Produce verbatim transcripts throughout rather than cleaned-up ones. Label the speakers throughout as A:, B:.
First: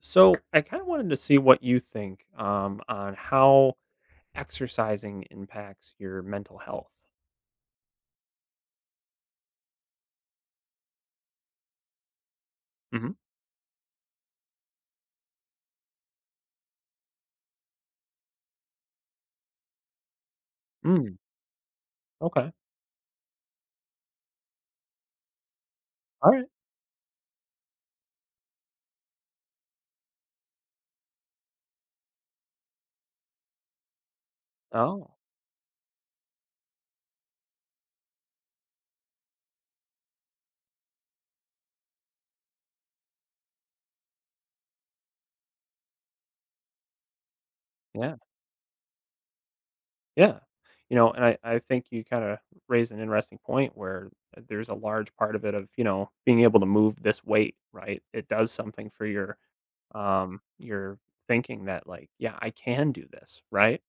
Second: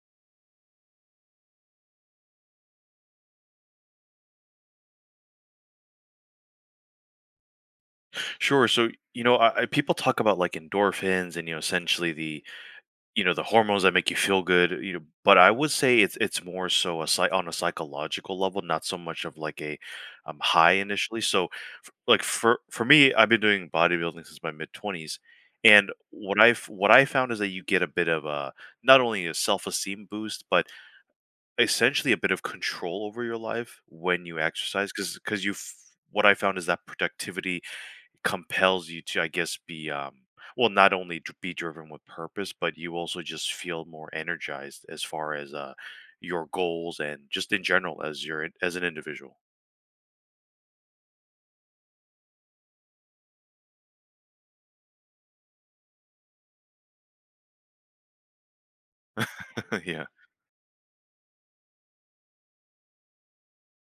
A: So I kind of wanted to see what you think um, on how exercising impacts your mental health.
B: Sure. So, you know, I, I, people talk about like endorphins and you know, essentially the
A: Hmm.
B: you know the hormones that make you feel good. You know, but I would say it's it's more so a psy- on a psychological level, not so much of like a um, high
A: Mm,
B: initially. So, f- like
A: okay.
B: for for me, I've been doing bodybuilding since my mid twenties, and
A: All
B: what
A: right.
B: I've what I found is that you get a bit of a not only a self esteem boost, but essentially a bit of control over your life when you exercise, because
A: Oh,
B: because you. f- what I found is that productivity compels you to, I guess, be um, well, not only dr- be driven with purpose, but you also just feel more energized as far as uh, your goals and just in general
A: yeah.
B: as your as an individual.
A: Yeah. You know, and I, I think you kind of raise an interesting point where there's a large part of it of, you know, being able to move this weight, right? It does something for your
B: Yeah.
A: um your thinking that like, yeah, I can do this, right?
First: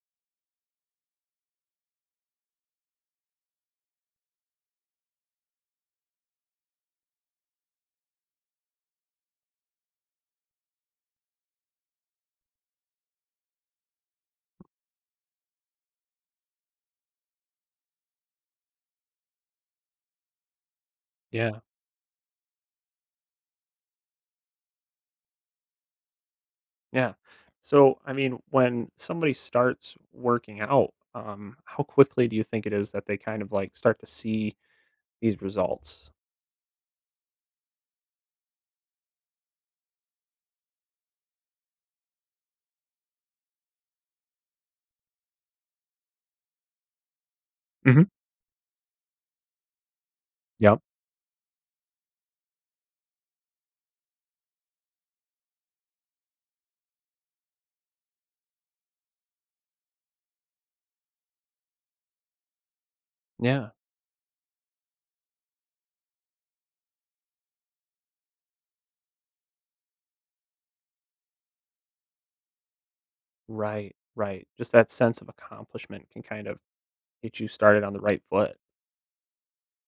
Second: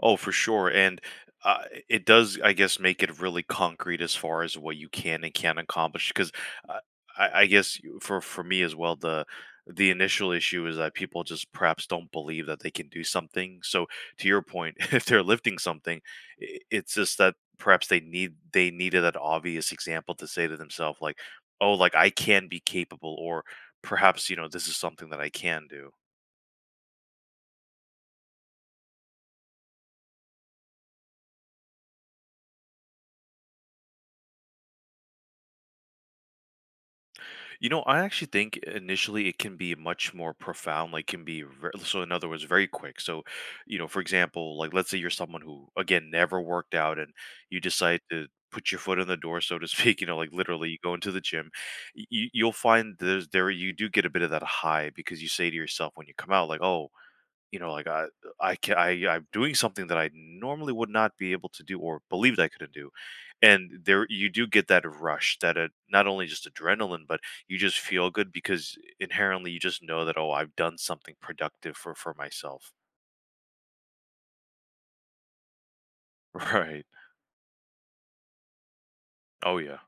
B: Oh, for sure. And uh, it does, I guess, make it really concrete as far as what you can and can't accomplish. Because uh, I, I guess you- for for me as well, the the initial issue is that people just perhaps don't believe that they can do something. So to your point, if they're lifting something, i- it's just that perhaps they need they needed that obvious example to say to themselves like,
A: Yeah.
B: oh, like I can be capable, or perhaps, you know, this is something that I can do.
A: Yeah. So, I mean, when somebody starts working out, um, how quickly do you think it is that they kind of like start to see these results?
B: You know, I actually think initially it can be much more profound, like can be ver- so in other words, very quick. So, you know, for example, like let's say you're someone who again never worked out and you decide
A: Hmm.
B: to put your foot in the door, so to speak, you know, like literally you
A: Yep.
B: go into the gym, y- you, you'll find there's there you do get a bit of that high because you say to yourself when you come out, like, oh, you know, like I I can I I'm doing something that I normally would not be able to do or believed I couldn't do, and
A: Yeah.
B: there you do get that rush that uh not only just adrenaline, but you just feel good because inherently you just know that, oh, I've done something productive for for myself.
A: Right. Right. Just that sense of accomplishment can kind of
B: Right.
A: get you started on the right foot.
B: Oh, yeah.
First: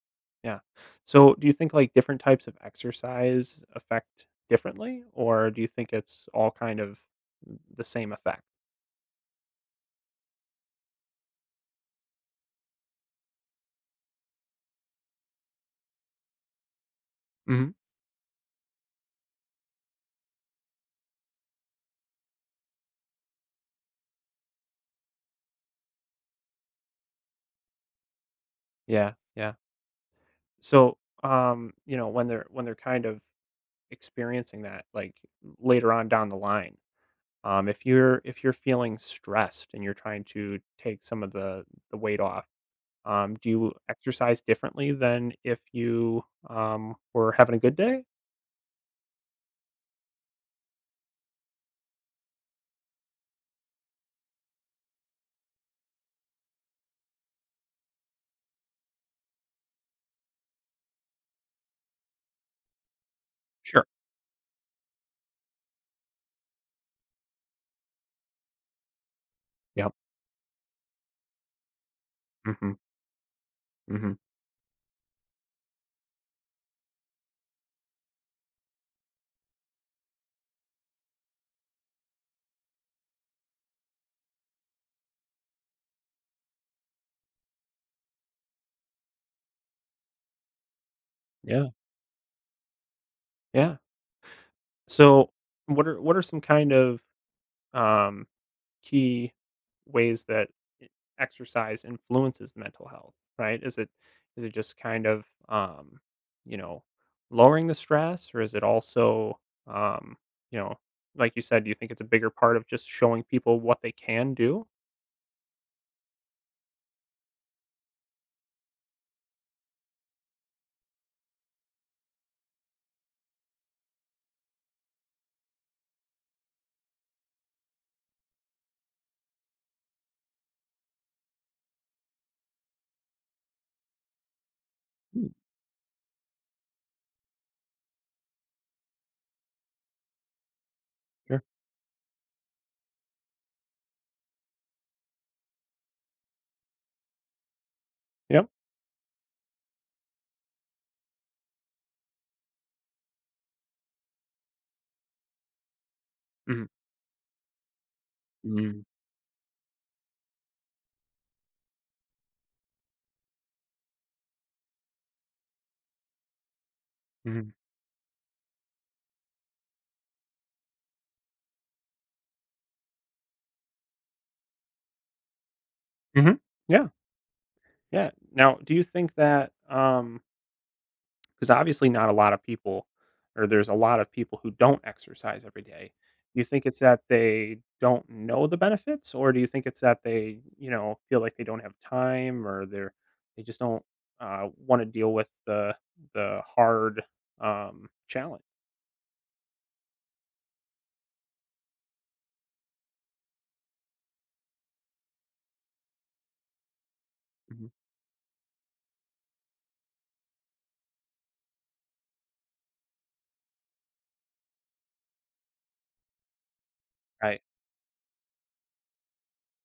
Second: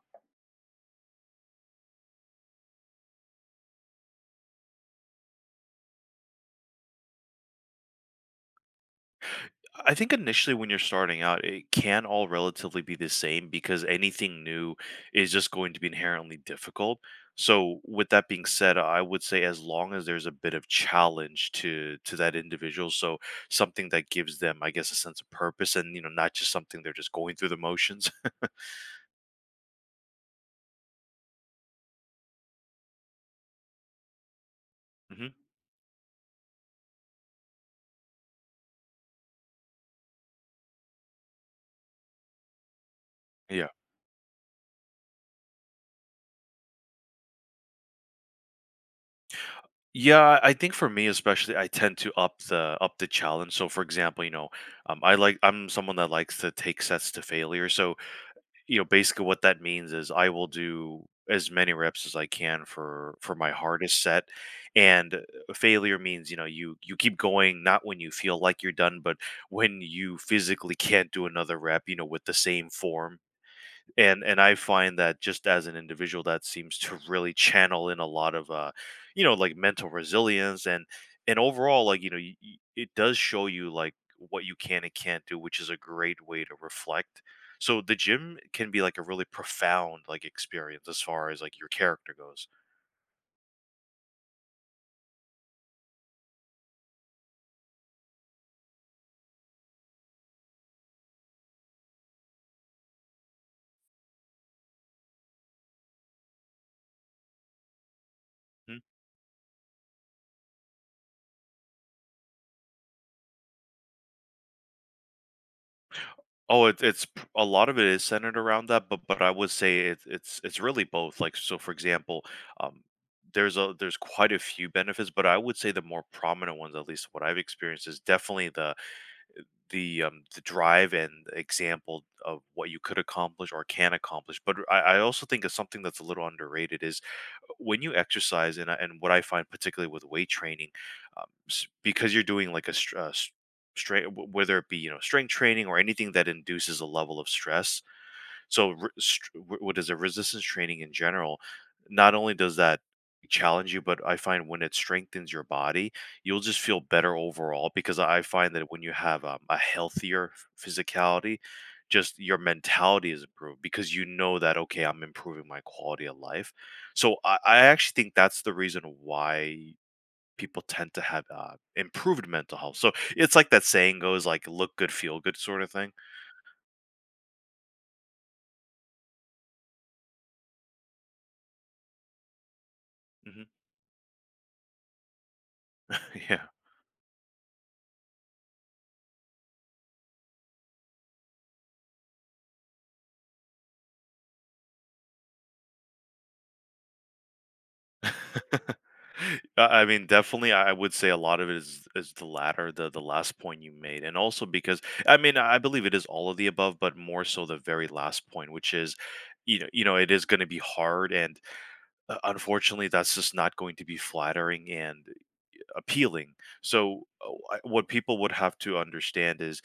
A: Yeah. So, do you think like different types of exercise affect differently, or do you think it's all kind of the same effect?
B: I think initially when you're starting out it can all relatively be the same because anything new is just going to be inherently difficult.
A: Hmm.
B: So with that being said, I would say as long as there's a bit of challenge to to that individual, so something that gives them, I guess, a sense of purpose, and you know, not just something they're just going through the motions.
A: Yeah, yeah. So, um, you know, when they're when they're kind of experiencing that like later on down the line. Um, if you're if you're feeling stressed and you're trying to take some of the the weight off, um, do
B: Yeah.
A: you exercise differently than if you um, were having a good day?
B: Yeah, I think for me especially, I tend to up the up the challenge. So for example, you know, um, I like I'm someone that likes to take sets to failure. So, you know, basically what that means is I will do as many reps as I can for for my
A: Sure.
B: hardest set. And uh, failure means, you know, you you keep going not when you feel like you're done, but when
A: Yep.
B: you physically can't do another rep, you know, with the same
A: Hmm.
B: form.
A: Hmm.
B: and and I find that just as an individual, that seems to really channel in a lot of, uh, you know, like mental resilience, and and overall, like, you know, y y it does show you like what you can and can't do, which is a great way to reflect. So the gym can be like a really profound like experience as far as like your
A: Yeah.
B: character goes.
A: Yeah. So what are what are some kind of um, key ways that e- exercise influences mental health, right? Is it is it just kind of um, you know lowering the stress, or is it also um, you know like you said, do you think it's a bigger part of just showing people what they can do?
B: Oh, it, it's p- a lot of it is centered around that, but but I would say it's it's it's really both. Like so, for example, um, there's a there's quite a few benefits, but I would say the more prominent ones, at least what I've experienced, is definitely the the um, the drive and example of what you could accomplish or can accomplish. But I, I also
A: Mm,
B: think it's something that's a little underrated is when you exercise and I- and what I find particularly with weight training, um,
A: sure.
B: s- because you're doing like a str- uh, strength, whether it be, you know, strength training or anything that induces a level of stress,
A: Yep.
B: so, re str wh what is it, resistance training in general, not only does that challenge you, but I find when it strengthens your body, you'll just
A: Mm-hmm.
B: feel better overall because I find that when you have, um, a healthier physicality, just your mentality is improved because you know that, "Okay, I'm improving my quality of life." So, I
A: Mm-hmm.
B: I actually think that's the reason why people tend to have, uh, improved mental health. So, it's like that saying goes, like, "Look good, feel good," sort of thing.
A: Hmm. Yeah. Yeah. Now, do you think that, um, 'cause obviously not a lot of people,
B: Mhm.
A: or there's a lot of people who don't exercise every day. Do
B: Yeah.
A: you think it's that they don't know the benefits, or do you think it's that they, you know, feel like they don't have time or they're they just don't, uh, wanna deal with the the hard, um, challenge?
B: I I mean, definitely, I I would say a lot of it is is the latter, the the last point you made, and also because I mean, I believe it is all of the above, but more so the
A: Mhm.
B: very last point, which is, you know, you know, it is going to be hard, and uh, unfortunately, that's just not going to be flattering and appealing. So,
A: Right.
B: uh, I- what people would have to understand is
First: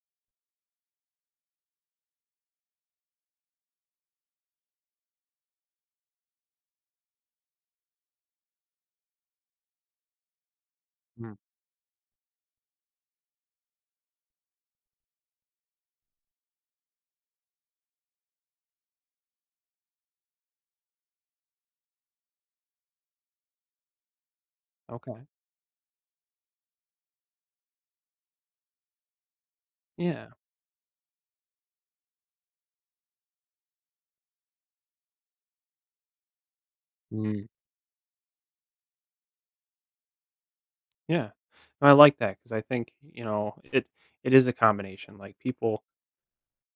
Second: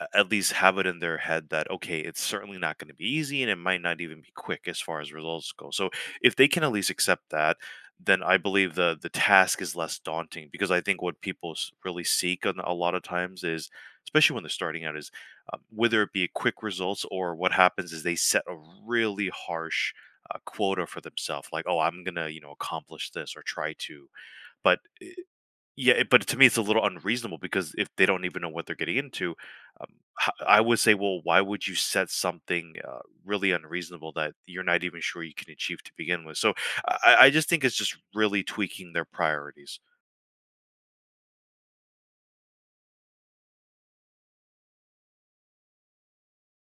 B: a- at least have it in their head that, okay, it's certainly not going to be easy and it might not even be quick as far as results go. So if they can at least accept that, then I believe the the task is less daunting because I think what
A: Mm,
B: people s- really seek on a lot of times is, especially when they're starting out, is um, whether it be quick results, or what happens is they set a really harsh uh, quota for themselves like, oh, I'm gonna, you know, accomplish this or try to, but
A: okay.
B: yeah, it but to me, it's a little unreasonable because if they don't even know what they're getting into, um,
A: Yeah.
B: h I would say, well, why would you set something, uh, really unreasonable that you're not even sure you can achieve to begin with? So I I I
A: Mm,
B: just think it's just really tweaking their priorities.
A: yeah. No, I like that because I think, you know, it it is a combination, like, people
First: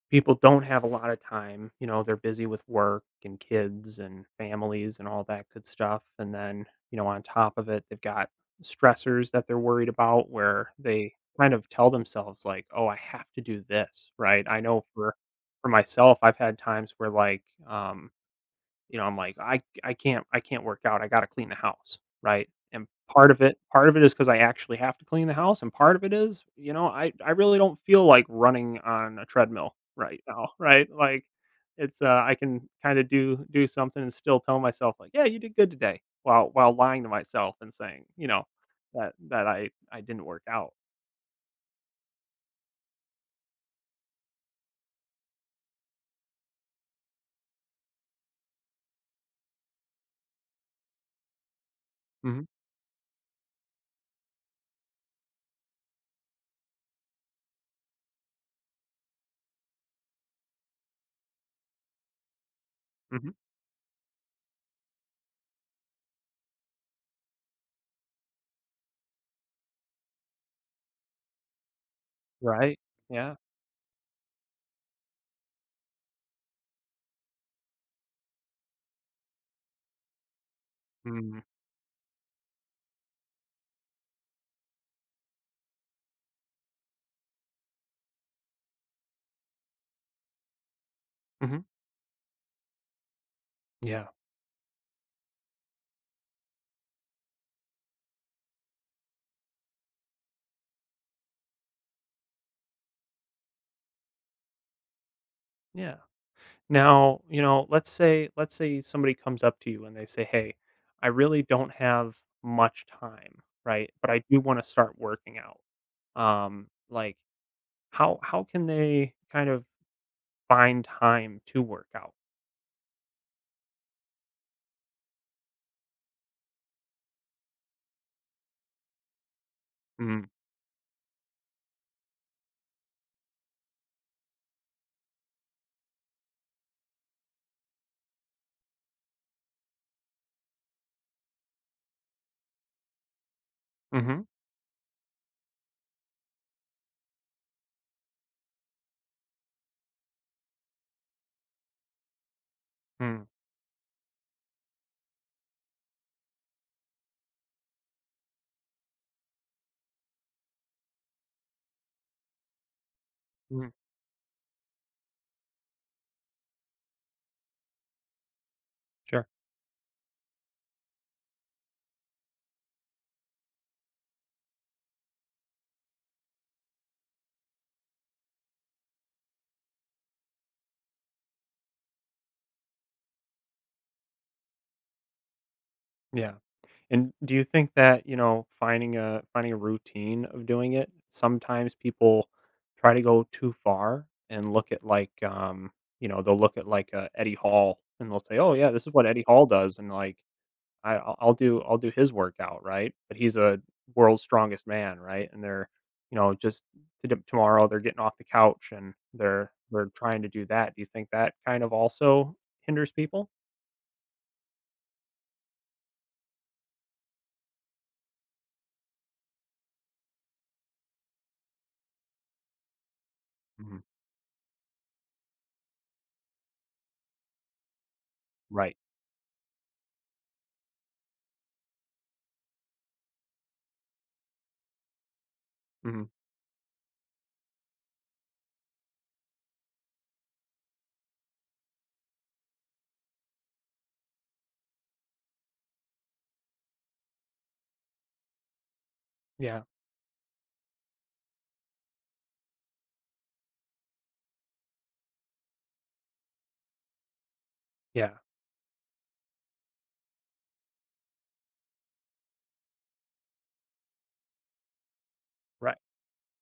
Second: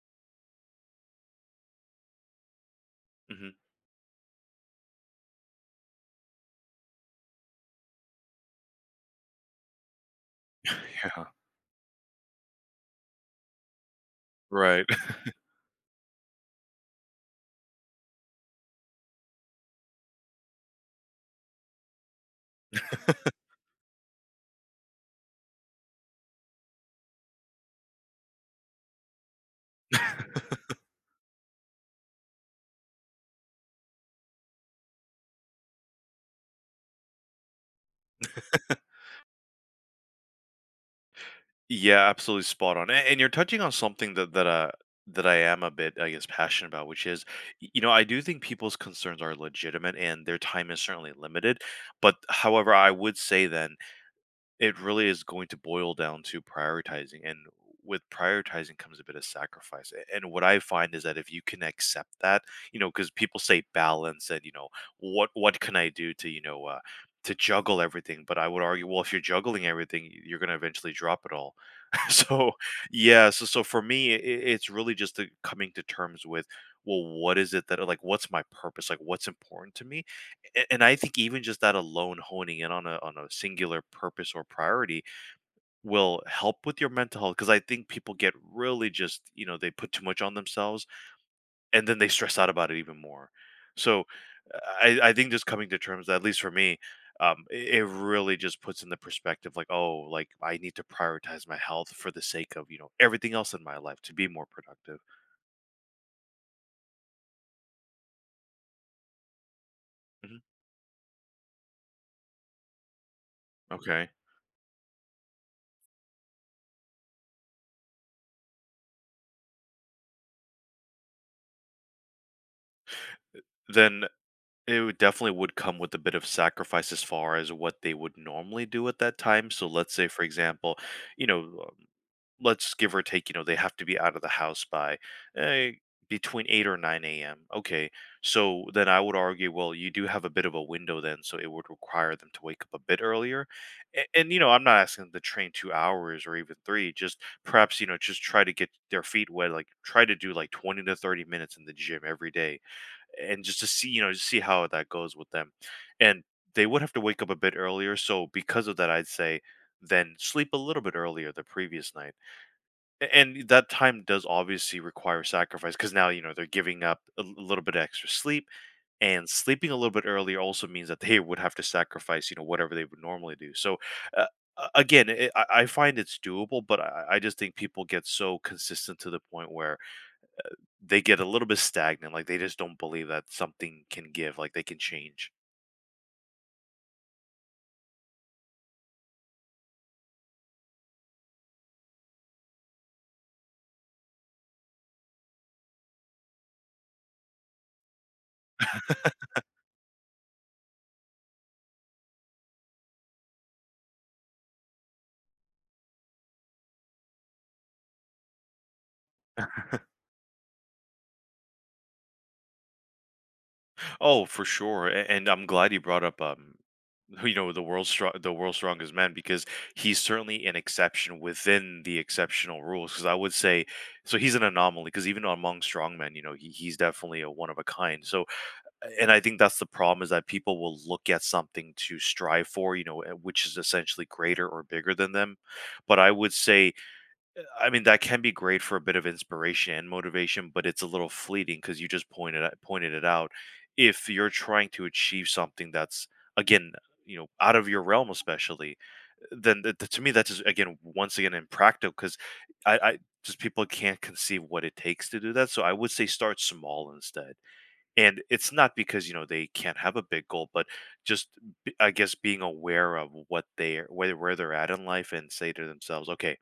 A: people don't have a lot of time, you know, they're busy with work and
B: Mhm.
A: kids and families and all that good stuff, and then, you know, on top of it, they've got stressors that they're worried about where they
B: Yeah,
A: kind of tell themselves like, "Oh, I have to do this," right? I
B: right.
A: know for for myself, I've had times where like, um you know, I'm like, "I I can't I can't work out, I gotta clean the house," right? And part of it part of it is because I actually have to clean the house, and part of it is, you know, I I really don't feel like running on a treadmill right now, right? Like, it's, uh I can kinda do do something and still tell myself like, "Yeah, you did good today," while while lying to myself and saying, you know, that that I I didn't work out.
B: Yeah, absolutely spot on, a and you're touching on something that that, uh, that I am a bit, I guess, passionate about, which is, y you know, I do think people's concerns are legitimate and their time is certainly limited, but
A: Mhm,
B: however, I would say then it really is going to boil down to prioritizing, and with prioritizing comes a bit of sacrifice. A- And what I find is that if you can accept that, you know, because
A: mhm,
B: people say balance, and you know, what what can I do to, you know, uh, to juggle everything? But I would argue, well, if you're juggling everything, y- you're going to eventually drop it all. So
A: right,
B: yeah,
A: yeah.
B: so so for me, it, it's really just the coming to terms with, well, what is it that, like, what's my purpose? Like what's important to me? A- and I think
A: Mm,
B: even just that alone, honing in on a on a singular purpose or priority will help with your mental health. Because I think people get really, just, you know, they put too much on themselves,
A: mhm,
B: and then they stress out about it even more. So
A: yeah,
B: uh, I I think just coming to terms, at least for me, um, i- it really just puts in the perspective like, oh, like I need to prioritize my health for the sake of, you know, everything else in my life to be more productive.
A: yeah. Now, you know, let's say let's say somebody comes up to you and they say,
B: Mhm.
A: "Hey, I really don't have much time, right?
B: Okay.
A: But I do want to start working out." Um, like how how can they kind of find time to work out?
B: Then It would definitely would come with a bit of sacrifice as far as what they would normally do at that time. So let's say, for
A: Mm.
B: example, you know, um, let's give or take, you know, they have to be out of the house by eh, between eight or nine a m. Okay. So then I would argue, well, you do have a bit of a window then. So it would require them to wake up a bit earlier. And,
A: Mhm.
B: and you know, I'm not asking them to train two hours or even three, just perhaps, you know, just try to get their feet wet, like try to do like twenty to thirty minutes in the gym every day
A: Mm.
B: and just to see, you know, just see how that goes with them. And they would have to wake up a bit earlier, so because of that, I'd say then sleep a little bit earlier the previous night. A- And that
A: Mm.
B: time does obviously require sacrifice because now, you know, they're giving up a l- little bit extra sleep,
A: Sure.
B: and sleeping a little bit earlier also means that they would have to sacrifice, you know, whatever they would normally do. So uh, a- again, it, I I find it's doable, but I, I just think people get so consistent to the point where they get a little bit stagnant, like, they just don't believe that something can give, like, they can change.
A: Yeah. And do you think that, you know, finding a finding a routine of doing it, sometimes people try to go too far and look at like um, you know, they'll look at like uh, Eddie Hall and they'll say, "Oh yeah, this is what Eddie Hall does." And like I I'll I'll do I'll do his workout, right? But he's a world's strongest man, right? And they're, you know, just to tomorrow they're getting off the couch, and they're they're trying to do that. Do you think that kind of also hinders people?
B: Oh, for sure, a and I'm glad you brought up, um, you know, the world's strong the world's strongest man because he's certainly an exception within the exceptional rules. Because I would say
A: Mhm.
B: so he's an anomaly, because even among strongmen, you know, he he's definitely a one of a kind. So,
A: Right.
B: and I think that's the problem is that people will look at something to strive for, you know, eh, which is essentially greater or bigger than them, but
A: Mhm.
B: I would say I mean, that can be great for a bit of inspiration and motivation, but it's a little fleeting because you just pointed out- pointed it out. If you're trying to achieve something that's again, you know, out of your realm, especially, then
A: Yeah.
B: th- th- to me that's just, again, once again impractical because I, I just people can't conceive what it takes to do that. So I would say start small instead,
A: Yeah.
B: and it's not because you know they can't have a big goal, but just b- I guess being aware of what they where where they're at in life and say to
A: Right.
B: themselves, okay,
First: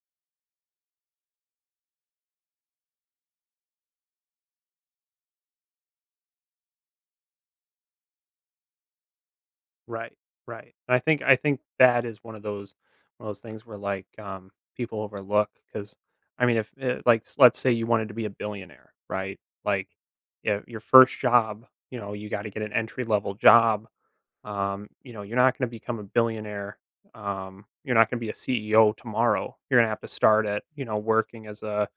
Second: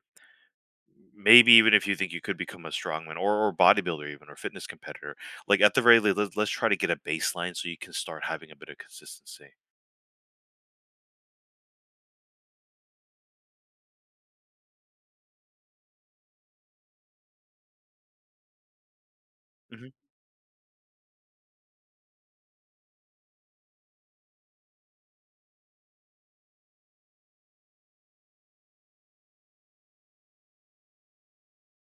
B: maybe even if you think you could become a strongman or, or bodybuilder even or fitness competitor, like at the very least, let's, let's try to get a baseline so you can start having a bit of consistency.
A: Right, right. And I think I think that is one of those one of those things where like um, people overlook because I mean, if uh, like s- let's say you wanted to be a billionaire, right? Like,
B: Mhm.
A: yeah, your first job, you know, you got to get an entry level job. Um, you know, you're not going to become a billionaire. Um, you're not going to be a C E O tomorrow. You're going to have to start at you know working as a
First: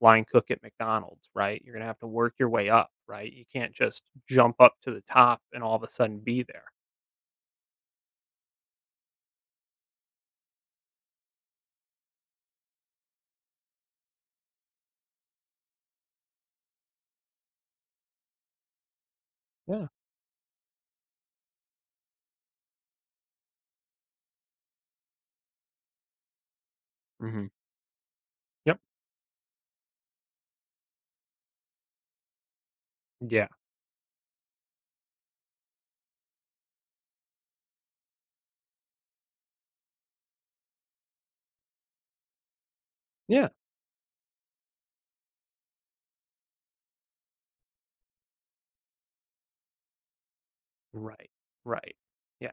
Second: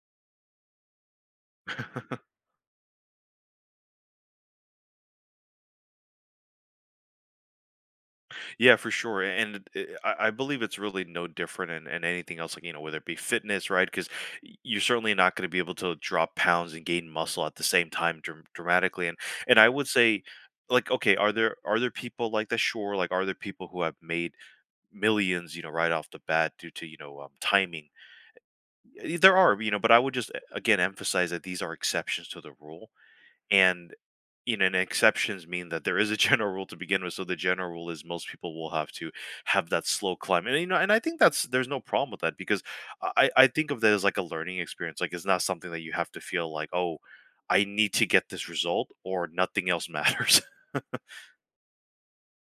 A: line cook at McDonald's, right? You're going to have to work your way up, right? You can't just jump up to the top and all of a sudden be there.
B: Yeah, for sure. And uh, i I believe it's really no different in, in anything else, like, you know, whether it be fitness, right? Because you're certainly not going to be able to drop pounds and gain muscle at the same time dram- dramatically. and and I would
A: Yeah.
B: say, like, okay, are there are there people like that? Sure. Like, are there people who have made millions, you know, right off the bat due to, you know, um,
A: Mhm.
B: timing?
A: Yep.
B: Y- There are, you know, but I would just uh, again emphasize that these are exceptions to the rule,
A: Yeah.
B: and, you know, and exceptions mean that there is a general rule to begin with. So the general rule is most people will have to have that slow climb, and, you know, and I think that's there's no problem with that because I I I
A: Yeah.
B: think of that as like a learning experience. Like, it's not something that you have to feel like, oh, I need to get this result or nothing else matters.
A: Right. Right. Yeah.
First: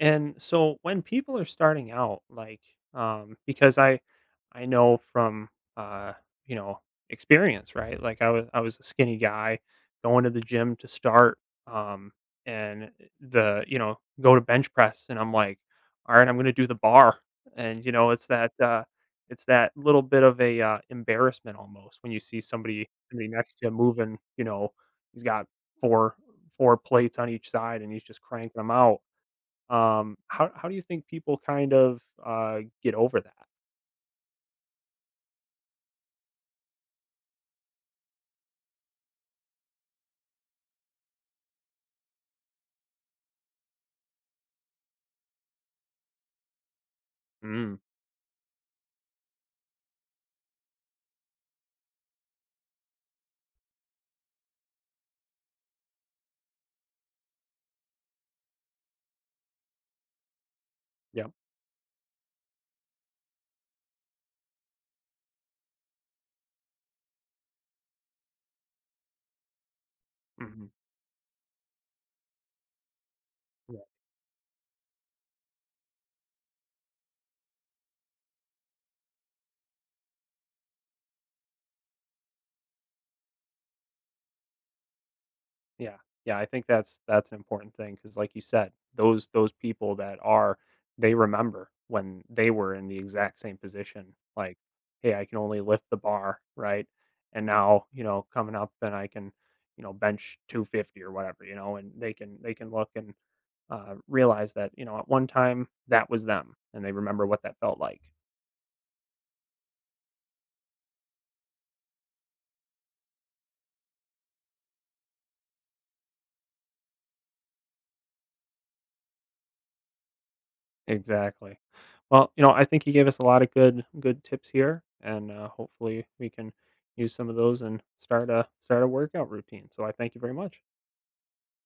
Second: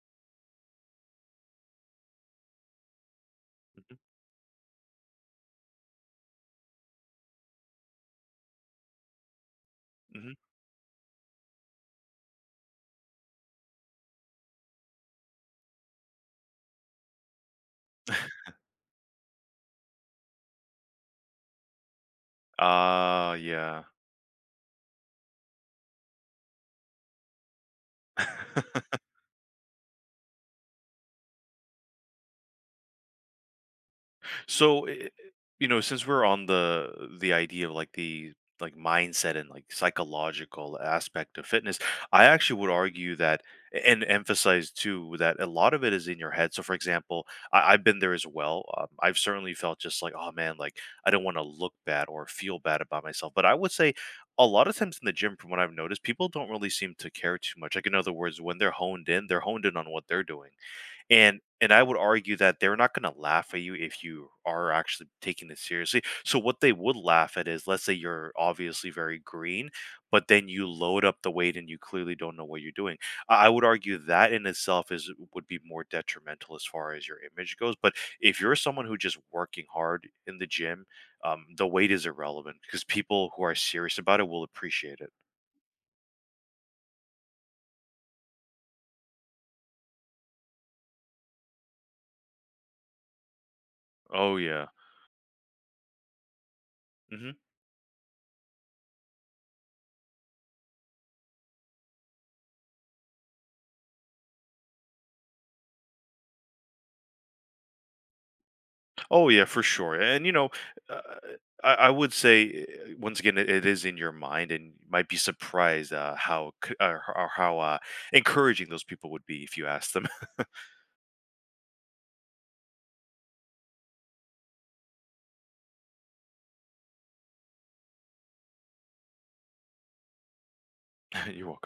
A: And so when people are starting out, like, um, because I, I know from, uh, you know, experience, right? Like I was, I was a skinny guy going to
B: Mhm.
A: the gym to start, um, and the, you know, go to bench press and I'm like, all right, I'm going to do the bar. And, you know, it's that, uh, it's that little bit of a uh, embarrassment almost when you see somebody, somebody
B: Uh,
A: next to you
B: yeah.
A: moving, you know, he's got four 4 plates on each side and he's just cranking them out. Um, how how do you think people kind of, uh, get over that?
B: So, i- you know, since we're on the the idea of like the like mindset and like psychological aspect of fitness, I actually would argue that and emphasize too that a lot of it is in your head. So, for example, I,
A: Mm,
B: I've been there as well. Um, I've certainly felt just like, oh man, like I don't want to look bad or feel bad about myself. But I would say a lot of times in the gym, from what I've noticed, people don't really seem to care too much. Like, in other words, when they're honed in, they're honed in on what they're doing.
A: yep,
B: And and I would argue that they're not gonna laugh at you if you are actually taking this seriously. So what they would laugh at is, let's say you're obviously very green, but then you
A: mhm,
B: load up the weight and you clearly don't know what you're doing. I I would
A: yeah,
B: argue that in itself is would be more detrimental as far as your image goes. But if you're someone who just working hard in the gym, um, the weight is irrelevant because people who are serious about it will appreciate it.
A: yeah, yeah, I think that's that's an important thing because, like you said, those those people that are they remember when they were in the exact same position,
B: Oh
A: like,
B: yeah.
A: "Hey, I can only lift the bar," right?
B: Mhm.
A: And now, you know, coming up and I can, you know, bench two fifty or whatever, you know, and they can they can look and uh, realize that, you know, at one time that was them and they remember what that felt like.
B: Oh yeah, for sure. And you know, uh, I, I would say, uh, once again, it, it is in your mind, and you might be surprised uh, how c- uh, or how uh, encouraging those people would be if you asked them.
A: Exactly. Well, you know, I think you gave us a lot of good good tips here, and uh, hopefully we can use some of those and start a start a workout routine. So I thank you very much.
B: You're welcome.